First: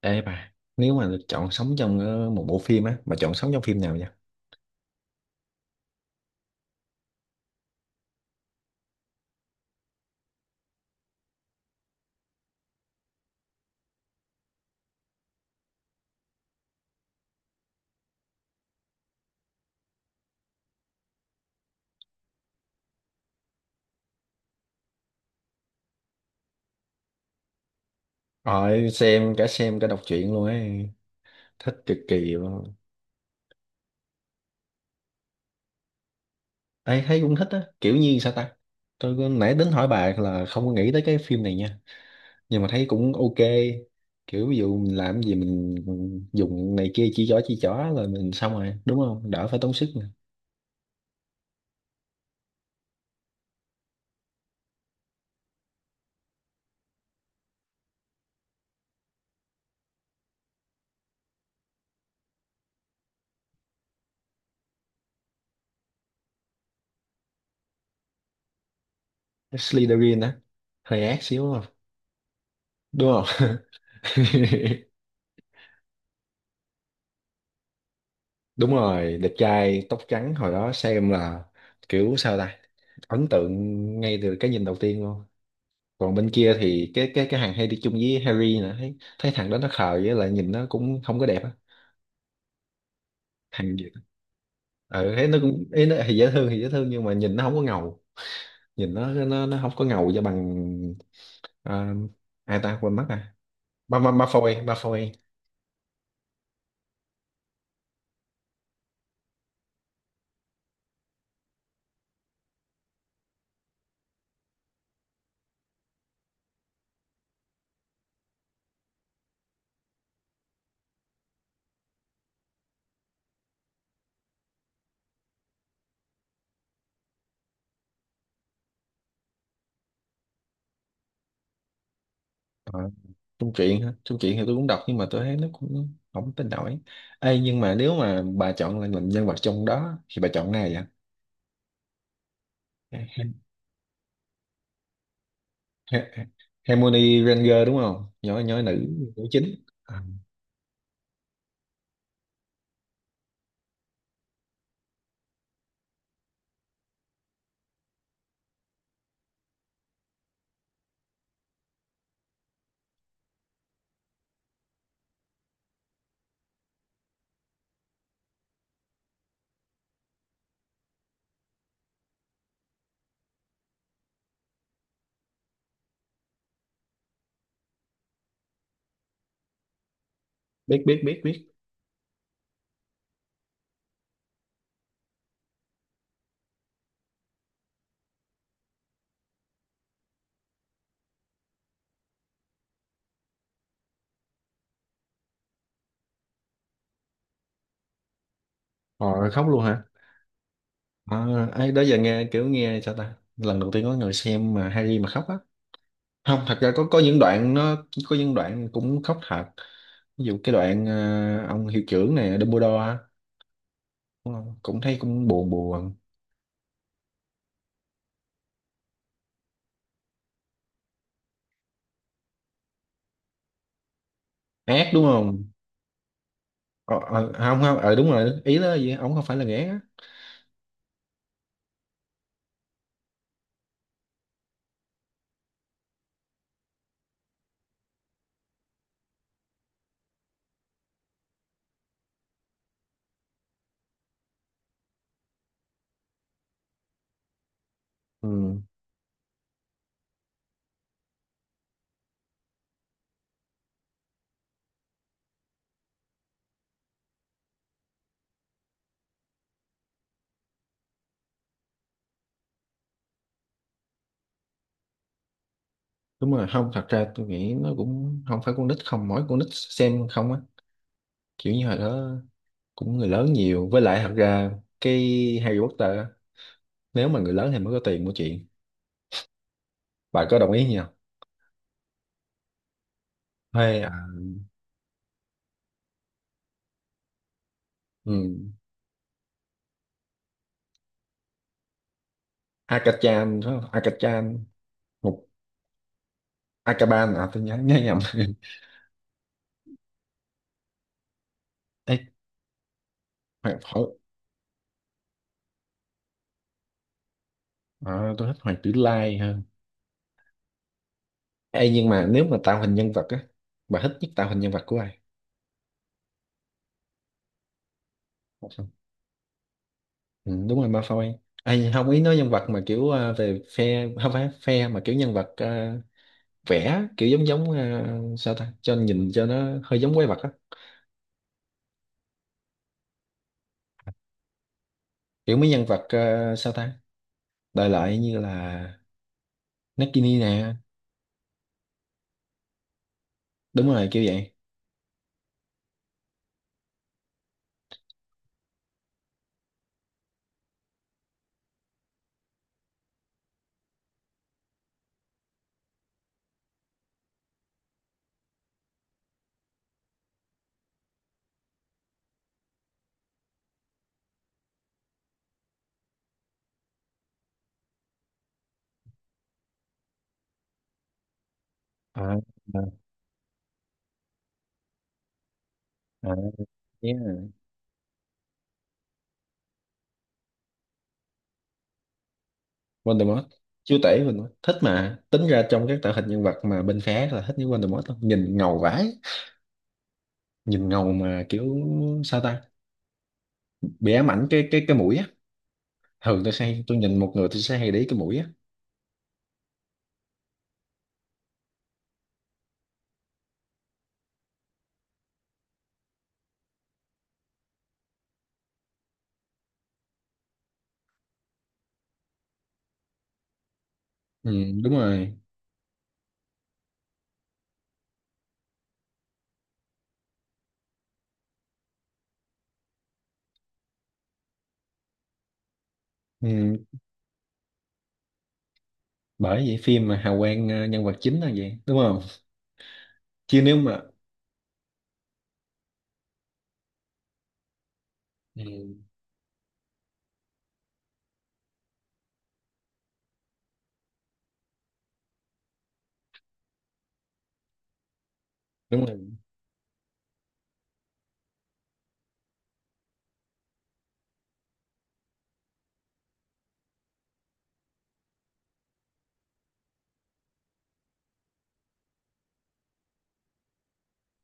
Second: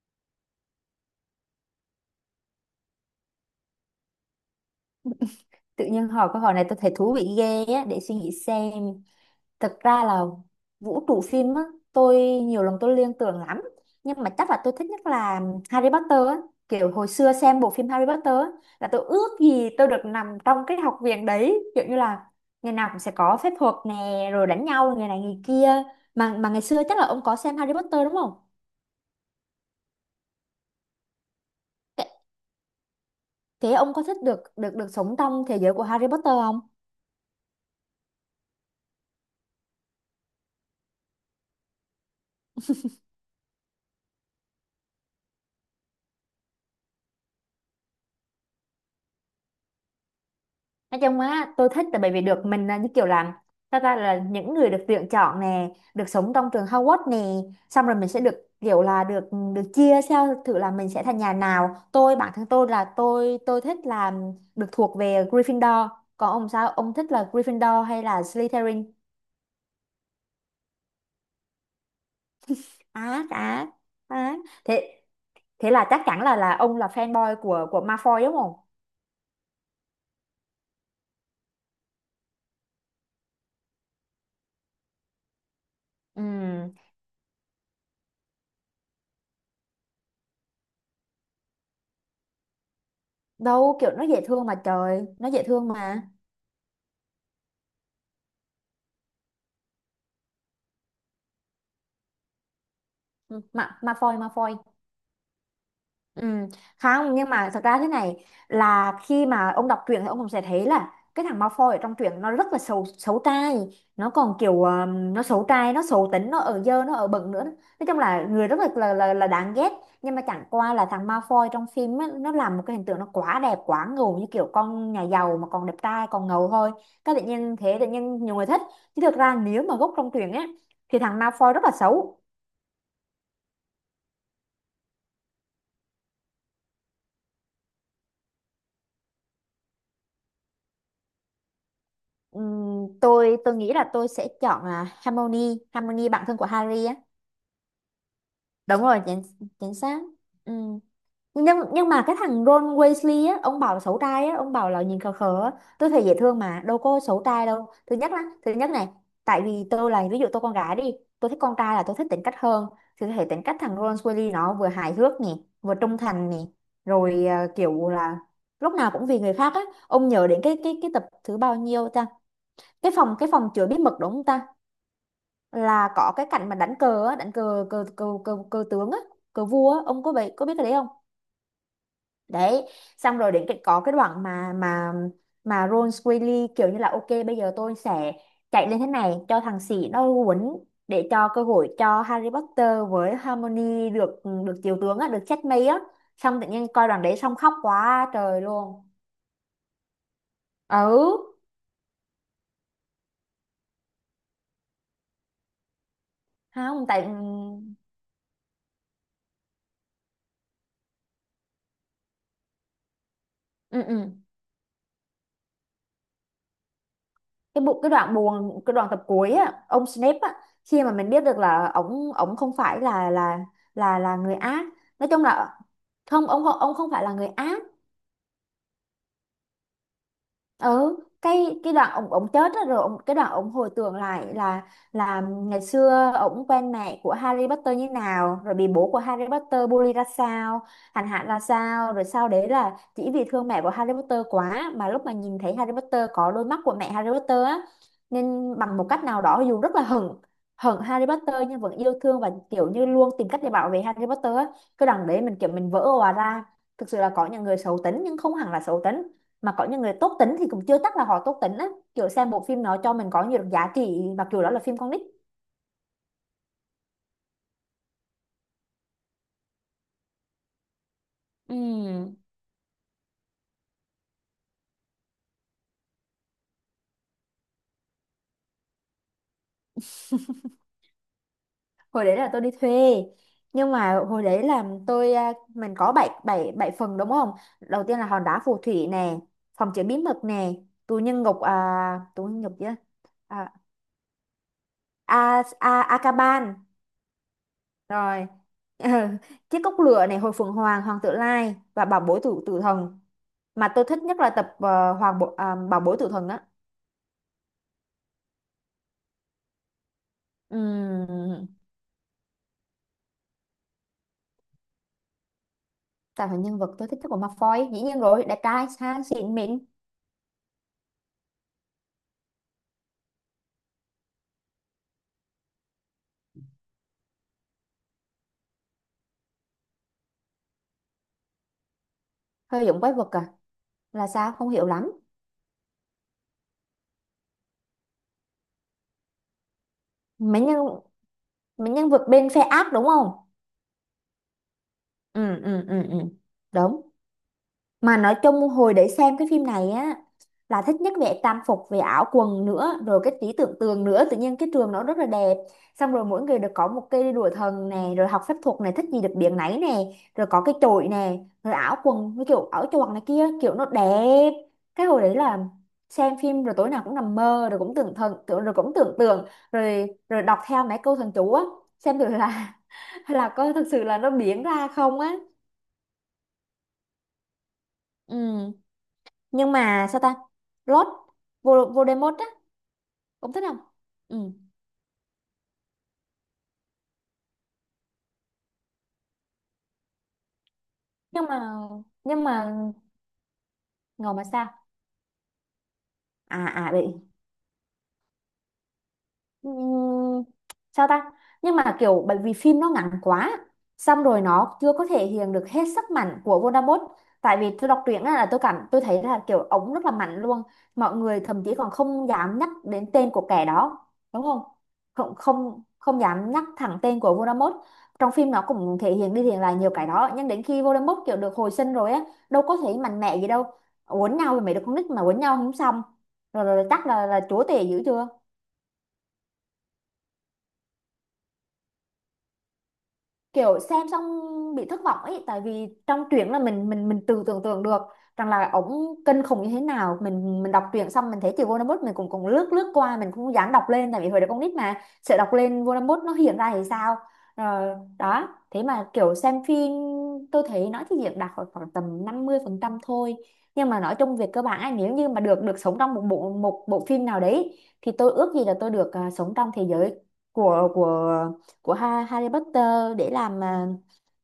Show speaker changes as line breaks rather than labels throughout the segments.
Ê bà, nếu mà được chọn sống trong một bộ phim á, mà chọn sống trong phim nào vậy?
Tự nhiên hỏi câu hỏi này tôi thấy thú vị ghê á, để suy nghĩ xem. Thực ra là vũ trụ phim á, tôi nhiều lần tôi liên tưởng lắm. Nhưng mà chắc là tôi thích nhất là Harry Potter á. Kiểu hồi xưa xem bộ phim Harry Potter á, là tôi ước gì tôi được nằm trong cái học viện đấy, kiểu như là ngày nào cũng sẽ có phép thuật nè, rồi đánh nhau người này người kia. Mà ngày xưa chắc là ông có xem Harry Potter đúng không?
Rồi xem cả đọc truyện luôn ấy, thích cực
thế
kỳ luôn.
thế ông có thích được được được sống trong thế giới của Harry Potter không?
Ê, thấy cũng thích á, kiểu như sao ta? Nãy tính hỏi bà là không có nghĩ tới cái phim này nha, nhưng mà thấy cũng ok. Kiểu ví dụ mình làm gì mình dùng này kia, chỉ chó rồi mình xong rồi, đúng không? Đỡ phải tốn sức nè.
Nói chung á tôi thích là bởi vì được mình là như kiểu là ta ta là những người được tuyển chọn nè, được sống trong trường Hogwarts nè, xong rồi mình sẽ được kiểu là được được chia theo thử là mình sẽ thành nhà nào. Tôi bản thân tôi là tôi thích là được thuộc về Gryffindor. Còn ông sao ông thích là Gryffindor hay là Slytherin?
Slytherin á, hơi ác xíu đúng không? Đúng không?
Á á á. Thế thế là chắc chắn là ông là fanboy của Malfoy đúng không?
Đúng rồi, đẹp trai tóc trắng, hồi đó xem là kiểu sao ta, ấn tượng ngay từ cái nhìn đầu tiên luôn. Còn bên kia
Ừ,
thì cái hàng hay đi chung với Harry nữa, thấy thấy thằng đó nó khờ với lại nhìn nó cũng không có đẹp á, thằng
đâu,
Việt
kiểu
á.
nó dễ thương mà, trời
Ừ, thấy
nó
nó
dễ
cũng,
thương
ý nó
mà.
thì dễ thương nhưng mà nhìn nó không có ngầu, nhìn nó không có ngầu cho bằng. À, ai ta quên mất, à
Ừ, Ma
ba ba
Malfoy
ba phôi
Malfoy
ba phôi
Ừ, không, nhưng mà thật ra thế này là khi mà ông đọc truyện thì ông cũng sẽ thấy là cái thằng Malfoy ở trong truyện nó rất là xấu xấu trai Nó còn kiểu nó xấu trai, nó xấu tính, nó ở dơ, nó ở bẩn nữa, nói chung là người rất là đáng ghét. Nhưng mà chẳng qua là thằng Malfoy trong phim á, nó làm một cái hình tượng nó quá đẹp quá ngầu, như kiểu con nhà giàu mà còn đẹp trai còn ngầu thôi. Cái tự nhiên thế, tự nhiên nhiều người thích. Chứ thực ra nếu mà gốc trong truyện á thì thằng Malfoy rất là xấu.
Trung truyện hả? Trung truyện thì tôi cũng đọc nhưng mà tôi thấy nó cũng không tin nổi. Ê, nhưng mà nếu mà bà chọn là làm nhân vật trong đó thì bà chọn ai vậy?
Tôi
Ha-
tôi nghĩ là tôi sẽ chọn là Harmony
Ha-
Harmony bạn thân của Harry á.
Hermione Granger đúng không? Nhỏ nhỏ,
Đúng
nữ
rồi, chính
nữ chính.
chính
À,
xác Ừm. Nhưng mà cái thằng Ron Weasley á, ông bảo là xấu trai á, ông bảo là nhìn khờ khờ á. Tôi thấy dễ thương mà, đâu có xấu trai đâu. Thứ nhất là thứ nhất này, tại vì tôi là ví dụ tôi con gái đi, tôi thích con trai là tôi thích tính cách hơn, thì tôi thấy tính cách thằng Ron Weasley nó vừa hài hước nè, vừa trung thành nè, rồi kiểu là lúc nào cũng vì người khác á. Ông nhớ đến cái tập thứ bao nhiêu ta? Cái phòng chứa bí mật đúng không ta? Là có cái cảnh mà đánh cờ á, đánh cờ cờ cờ cờ, cờ tướng á, cờ vua á, ông có biết cái đấy
biết
không?
biết biết biết.
Đấy, xong rồi đến cái có cái đoạn mà Ron Weasley kiểu như là, ok bây giờ tôi sẽ chạy lên thế này cho thằng sĩ nó quấn, để cho cơ hội cho Harry Potter với Hermione được được chiếu tướng á, được checkmate á. Xong tự nhiên coi đoạn đấy xong khóc quá trời luôn.
Họ khóc luôn hả? À,
Ừ,
ấy đó giờ nghe kiểu nghe sao ta? Lần đầu tiên có người xem mà Harry mà khóc á. Không, thật ra
không
có
tại ừ,
những đoạn nó, có những đoạn cũng khóc thật. Ví dụ cái đoạn ông hiệu trưởng này Dumbledore á,
ừ. Ừ.
đúng không? Cũng thấy cũng buồn buồn.
Cái đoạn buồn, cái đoạn tập cuối á, ông Snape á, khi mà mình biết được là ổng ổng không phải là người ác.
Ác đúng
Nói chung
không?
là không, ông không phải là người
Ờ,
ác.
Không không, đúng rồi, ý đó là gì, ổng không phải là ghẻ á.
Ừ, cái đoạn ông chết á, rồi ông cái đoạn ông hồi tưởng lại là ngày xưa ông quen mẹ của Harry Potter như nào, rồi bị bố của Harry Potter bully ra sao, hành hạ ra sao, rồi sau đấy là chỉ vì thương mẹ của Harry Potter quá, mà lúc mà nhìn thấy Harry Potter có đôi mắt của mẹ Harry Potter á, nên
Ừ,
bằng một cách nào đó dù rất là hận hận Harry Potter nhưng vẫn yêu thương và kiểu như luôn tìm cách để bảo vệ Harry Potter á. Cái đoạn đấy mình kiểu mình vỡ òa ra, thực sự là có những người xấu tính nhưng không hẳn là xấu tính, mà có những người tốt tính thì cũng chưa chắc là họ tốt tính á. Kiểu xem bộ phim nó cho mình có nhiều giá trị mặc dù đó là phim con nít.
đúng rồi. Không, thật ra tôi nghĩ nó cũng không phải con nít, không mỗi con nít xem không á, kiểu như hồi đó
Ừ.
cũng người lớn nhiều, với lại thật ra cái Harry Potter á, nếu mà người lớn thì mới có tiền mua chuyện, bà có đồng ý nhỉ,
Hồi đấy là tôi đi thuê. Nhưng
hay à,
mà hồi đấy là tôi mình có bảy bảy bảy phần đúng không? Đầu tiên là
ừ.
hòn đá phù thủy nè, phòng chứa bí mật nè, tù nhân ngục à, tù nhân ngục chứ,
Akachan phải
à,
không? Akachan một
a a Akaban,
Akaban, à tôi nhớ nhớ nhầm.
rồi chiếc cốc lửa này, hồi phượng hoàng, hoàng tử lai, và
Ê,
bảo bối tử tử thần Mà tôi
Hỏi
thích nhất là tập bảo bối tử thần á.
à, tôi thích Hoàng Tử Lai hơn.
Ừm,
Ê, nhưng mà nếu mà tạo hình nhân vật á, bà thích nhất tạo hình nhân vật của ai?
Tạo thành nhân vật tôi thích nhất của Malfoy, dĩ nhiên rồi, đẹp trai sang xịn mịn.
Ừ, đúng rồi Malfoy. Ai không, ý nói nhân vật mà kiểu về phe không phải phe mà kiểu nhân vật, vẽ kiểu giống giống, sao ta, cho nhìn cho nó hơi giống quái vật á,
Hơi giống quái vật à? Là sao không hiểu lắm.
kiểu mấy nhân vật sao ta, đại loại như là Nagini
mấy
nè,
nhân Mấy nhân vật bên phe ác đúng không?
đúng rồi kiểu vậy.
Ừ, ừ, ừ, ừ. Đúng. Mà nói chung hồi để xem cái phim này á, là thích nhất về trang phục, về áo quần nữa, rồi cái trí tưởng tượng nữa, tự nhiên cái trường nó rất là đẹp. Xong rồi mỗi người được có một cây đùa thần nè, rồi học phép thuật này thích gì được biếng nấy nè, rồi có cái chổi nè, rồi áo quần với kiểu áo choàng này kia, kiểu nó đẹp. Cái hồi đấy là xem phim rồi tối nào cũng nằm mơ, rồi cũng tưởng thần tưởng, rồi cũng tưởng tượng, rồi rồi đọc theo mấy câu thần chú á, xem thử
À,
là
à,
là có thực sự là nó biến ra không á.
à, yeah.
Ừ. Nhưng mà sao ta, Lord Voldemort á,
Voldemort,
cũng thích không?
chúa tể
Ừ.
Voldemort thích mà, tính ra trong các tạo hình nhân vật mà bên phé là thích những Voldemort lắm. Nhìn ngầu vãi, nhìn ngầu
nhưng
mà
mà
kiểu sao
nhưng
ta,
mà
bị ám
ngầu mà
ảnh
sao?
cái mũi á. Thường tôi hay, tôi
Bị.
nhìn một người tôi sẽ hay để ý cái mũi á.
Ừm, Sao ta. Nhưng mà kiểu bởi vì phim nó ngắn quá, xong rồi nó chưa có thể hiện được hết sức mạnh của Voldemort. Tại vì tôi đọc truyện á là tôi cảm tôi thấy là kiểu ống rất là mạnh luôn, mọi người thậm chí còn không dám nhắc đến tên của kẻ đó đúng
Ừ,
không?
đúng
không
rồi.
không không dám nhắc thẳng tên của Voldemort. Trong phim nó cũng thể hiện đi thể hiện lại nhiều cái đó, nhưng đến khi Voldemort kiểu được hồi sinh rồi á, đâu có thể mạnh mẽ gì đâu. Quấn nhau thì mấy đứa con nít mà quấn nhau không xong. rồi,
Ừ,
rồi, rồi chắc là chúa tể dữ chưa?
bởi vậy phim mà hào quang nhân vật chính là vậy đúng không, chứ nếu
Kiểu
mà
xem xong bị thất vọng ấy, tại vì trong truyện là mình tự tưởng tượng được rằng
ừ,
là ổng kinh khủng như thế nào. Mình đọc truyện xong mình thấy chữ Voldemort mình cũng cũng lướt lướt qua, mình không dám đọc lên, tại vì hồi đó con nít mà sợ đọc lên Voldemort nó hiện ra thì sao. Rồi đó thế
đúng
mà
rồi,
kiểu xem phim, tôi thấy nói thì diễn đạt khoảng khoảng tầm 50% thôi. Nhưng mà nói chung về cơ bản á, nếu như mà được được sống trong một bộ phim nào đấy, thì tôi ước gì là tôi được sống trong thế giới của của của Harry Potter để làm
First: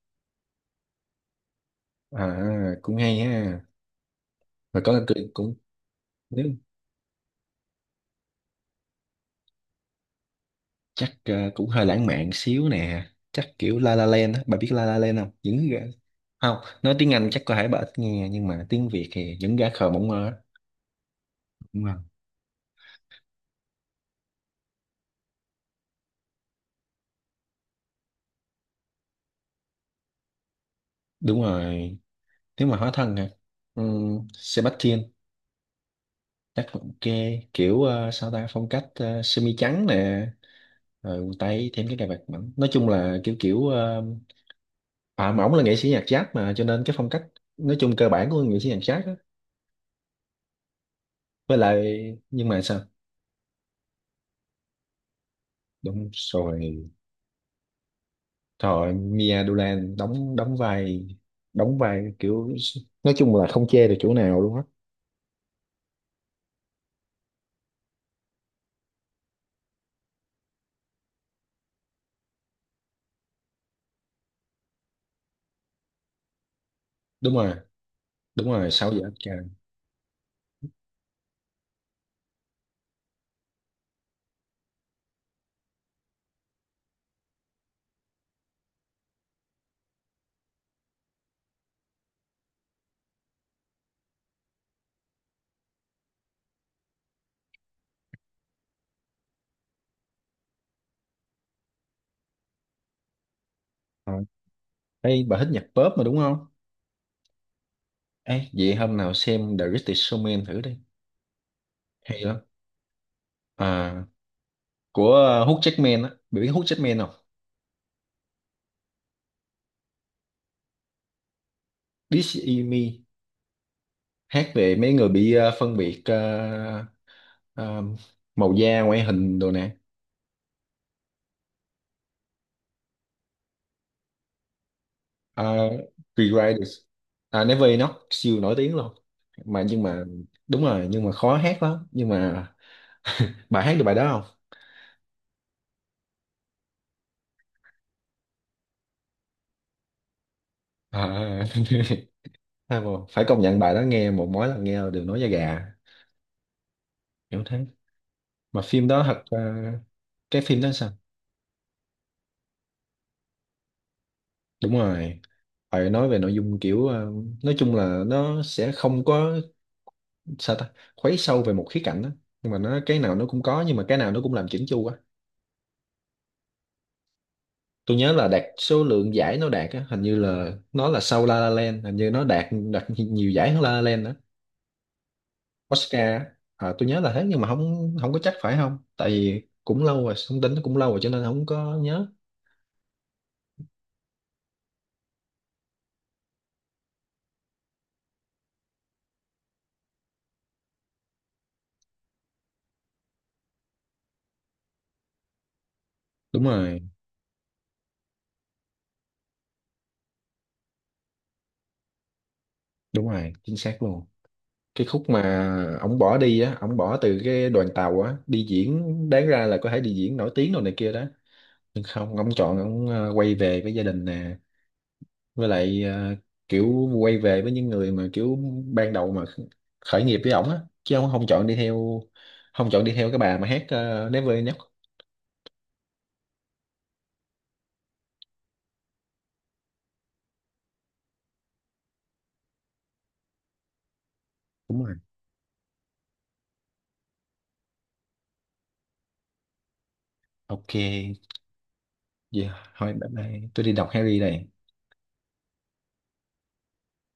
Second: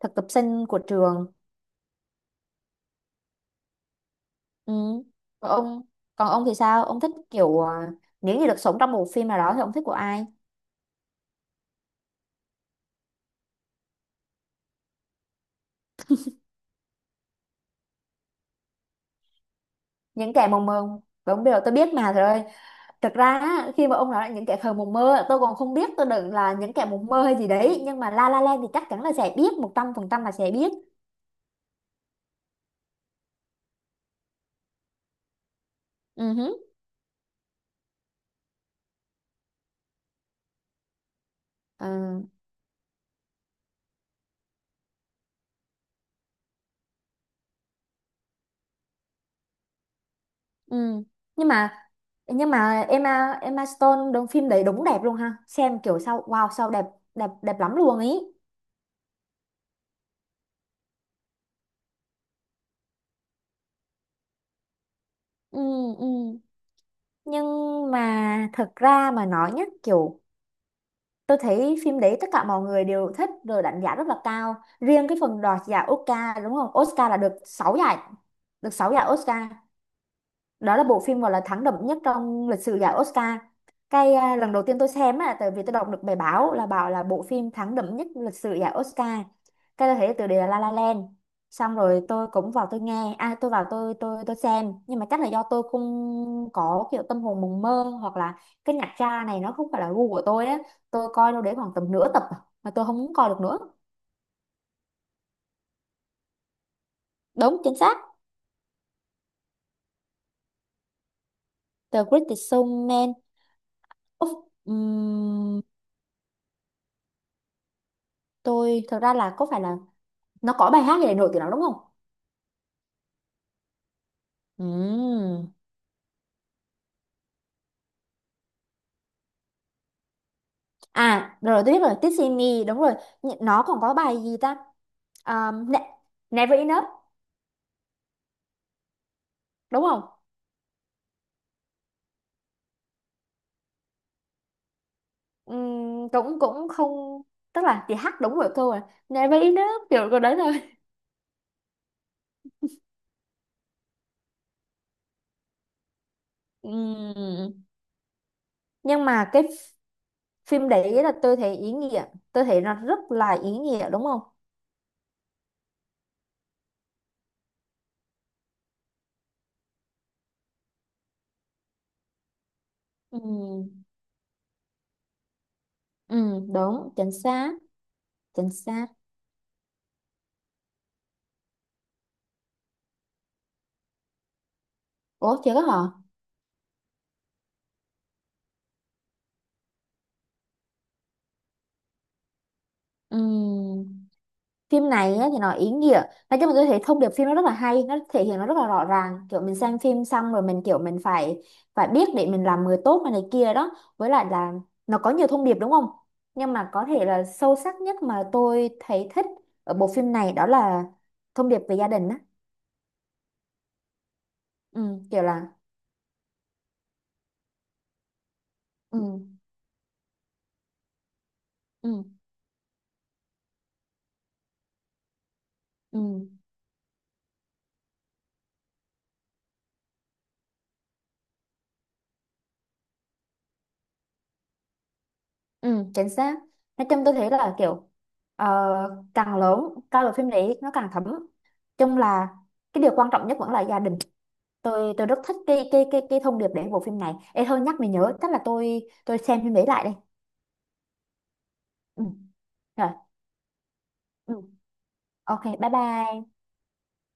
thực tập sinh của trường.
à cũng hay ha,
Ừ.
và có cười
còn
cũng,
ông còn ông
nếu
thì sao, ông thích kiểu nếu như được sống trong một phim nào đó thì ông thích của ai?
chắc cũng hơi lãng mạn xíu nè, chắc kiểu La La Land á, bà biết La La Land không, những gã, không, nói tiếng Anh chắc có thể bà ít nghe nhưng mà tiếng Việt thì những gã khờ mộng mơ á.
Những kẻ mộng mơ, đúng, điều tôi
Đúng
biết
không?
mà rồi. Thực ra á, khi mà ông nói là những kẻ khờ mộng mơ, tôi còn không biết tôi đừng là những kẻ mộng mơ hay gì đấy, nhưng mà La La Land thì chắc chắn là sẽ biết, 100% là sẽ biết.
Đúng rồi, nếu mà hóa thân hả, ừ, Sebastian
Ừ hứ.
chắc cũng ok, kiểu sao ta, phong cách semi trắng nè, rồi quần tây thêm
Ờ,
cái cài vạt mỏng, nói chung là kiểu kiểu, à mà ổng là nghệ sĩ nhạc jazz mà cho nên cái phong cách, nói chung cơ bản của nghệ sĩ nhạc jazz á,
ừ. nhưng
với
mà
lại nhưng
nhưng
mà sao,
mà Emma Emma Stone đóng phim đấy đúng đẹp luôn, ha xem kiểu
đúng
sao, wow sao đẹp.
rồi,
Đẹp lắm luôn ý.
thôi Mia Dolan đóng, đóng vai kiểu, nói chung là không chê được chỗ nào luôn á,
Ừ, ừ. Nhưng mà thật ra mà nói nhá, kiểu tôi thấy phim đấy tất cả mọi người đều thích rồi đánh giá rất là cao, riêng cái phần đoạt giải Oscar đúng không, Oscar là được
đúng rồi.
6 giải,
Đúng rồi,
được
sao
6
vậy
giải
trời.
Oscar. Đó là bộ phim gọi là thắng đậm nhất trong lịch sử giải Oscar. Cái lần đầu tiên tôi xem á, tại vì tôi đọc được bài báo là bảo là bộ phim thắng đậm nhất lịch sử giải Oscar. Cái tôi thấy từ đề là La La Land, xong rồi tôi cũng vào tôi nghe tôi vào tôi xem, nhưng mà chắc là do tôi không có kiểu tâm hồn mộng mơ, hoặc là cái nhạc tra này nó không phải là gu của tôi á. Tôi coi đâu đấy khoảng tầm nửa tập mà tôi không muốn coi được nữa.
Thôi, ê, bà thích nhạc pop mà đúng không?
Đúng chính xác.
Ê, vậy hôm nào xem The Greatest Showman thử đi,
The
hay lắm,
Greatest Showman.
à
Uf,
của Hugh
ừm,
Jackman á, biết Hugh Jackman không?
tôi thật ra là có phải là nó có bài hát gì để nổi tiếng lắm đúng không?
This Is Me, hát về mấy người bị
Ừm.
phân biệt, ờ, màu da ngoại hình đồ nè,
À rồi tôi biết rồi, This Is Me đúng rồi. Nó còn có bài gì ta?
uh,
Ne Never Enough
Riders, à, Never Enough siêu nổi tiếng luôn, mà nhưng
đúng không?
mà đúng rồi, nhưng mà khó hát lắm, nhưng mà bà hát được bài đó không?
Cũng cũng không. Tức là thì hát đúng rồi câu rồi, Never Enough kiểu câu đấy thôi.
À, hay mà, phải công nhận bài đó nghe một, mỗi lần nghe là đều nói da gà, kiểu
Ừm.
thế. Mà phim đó
Nhưng
thật
mà cái
cái phim
phim
đó sao?
đấy là tôi thấy ý nghĩa, tôi thấy nó rất là ý nghĩa đúng không?
Đúng rồi, phải nói về nội dung kiểu nói chung là nó sẽ không có sao ta, khuấy sâu về một khía cạnh đó, nhưng mà nó cái nào nó cũng có, nhưng mà
Ừm.
cái nào nó cũng làm chỉnh chu quá.
Ừ, đúng chính xác.
Tôi nhớ là đạt
Chính
số
xác.
lượng giải nó đạt á, hình như là nó là sau La La Land, hình như nó đạt đạt nhiều giải hơn La La Land đó,
Ủa chưa có hả?
Oscar á. À, tôi nhớ là thế nhưng mà không không có chắc phải không, tại vì cũng lâu rồi, thông tin nó cũng lâu rồi cho nên không có nhớ.
Ừ. Phim này á, thì nó ý nghĩa. Nói chung là tôi thấy thông điệp phim nó rất là hay, nó thể hiện nó rất là rõ ràng, kiểu mình xem phim xong rồi mình kiểu mình phải phải biết để mình làm người tốt này, này kia đó. Với lại là nó có nhiều thông điệp đúng không?
Đúng
Nhưng mà
rồi,
có thể là sâu sắc nhất mà tôi thấy thích ở bộ phim này đó là thông điệp về gia đình á.
đúng rồi chính xác luôn.
Ừ,
Cái khúc
kiểu là.
mà ổng bỏ đi á, ổng bỏ từ cái đoàn tàu á đi diễn, đáng
Ừ,
ra là có thể đi diễn nổi tiếng đồ này kia đó, nhưng
ừ,
không, ông chọn ông quay về với gia đình nè, với lại
ừ,
kiểu quay về với những người mà kiểu ban đầu mà khởi nghiệp với ổng á, chứ ông không chọn đi theo, không chọn đi theo cái bà mà hát, Never Enough.
ừ, chính xác. Nói chung tôi thấy là kiểu ờ, càng lớn coi bộ phim đấy nó càng thấm, chung là cái điều quan trọng nhất vẫn là gia đình.
Đúng
tôi
rồi,
tôi rất thích cái thông điệp để bộ phim này. Ê thôi nhắc mình nhớ, chắc là tôi xem phim đấy lại đây.
ok
Ừ.
vậy
Rồi.
thôi, bye bye tôi đi đọc Harry
Ừ.
này.
Ok bye bye.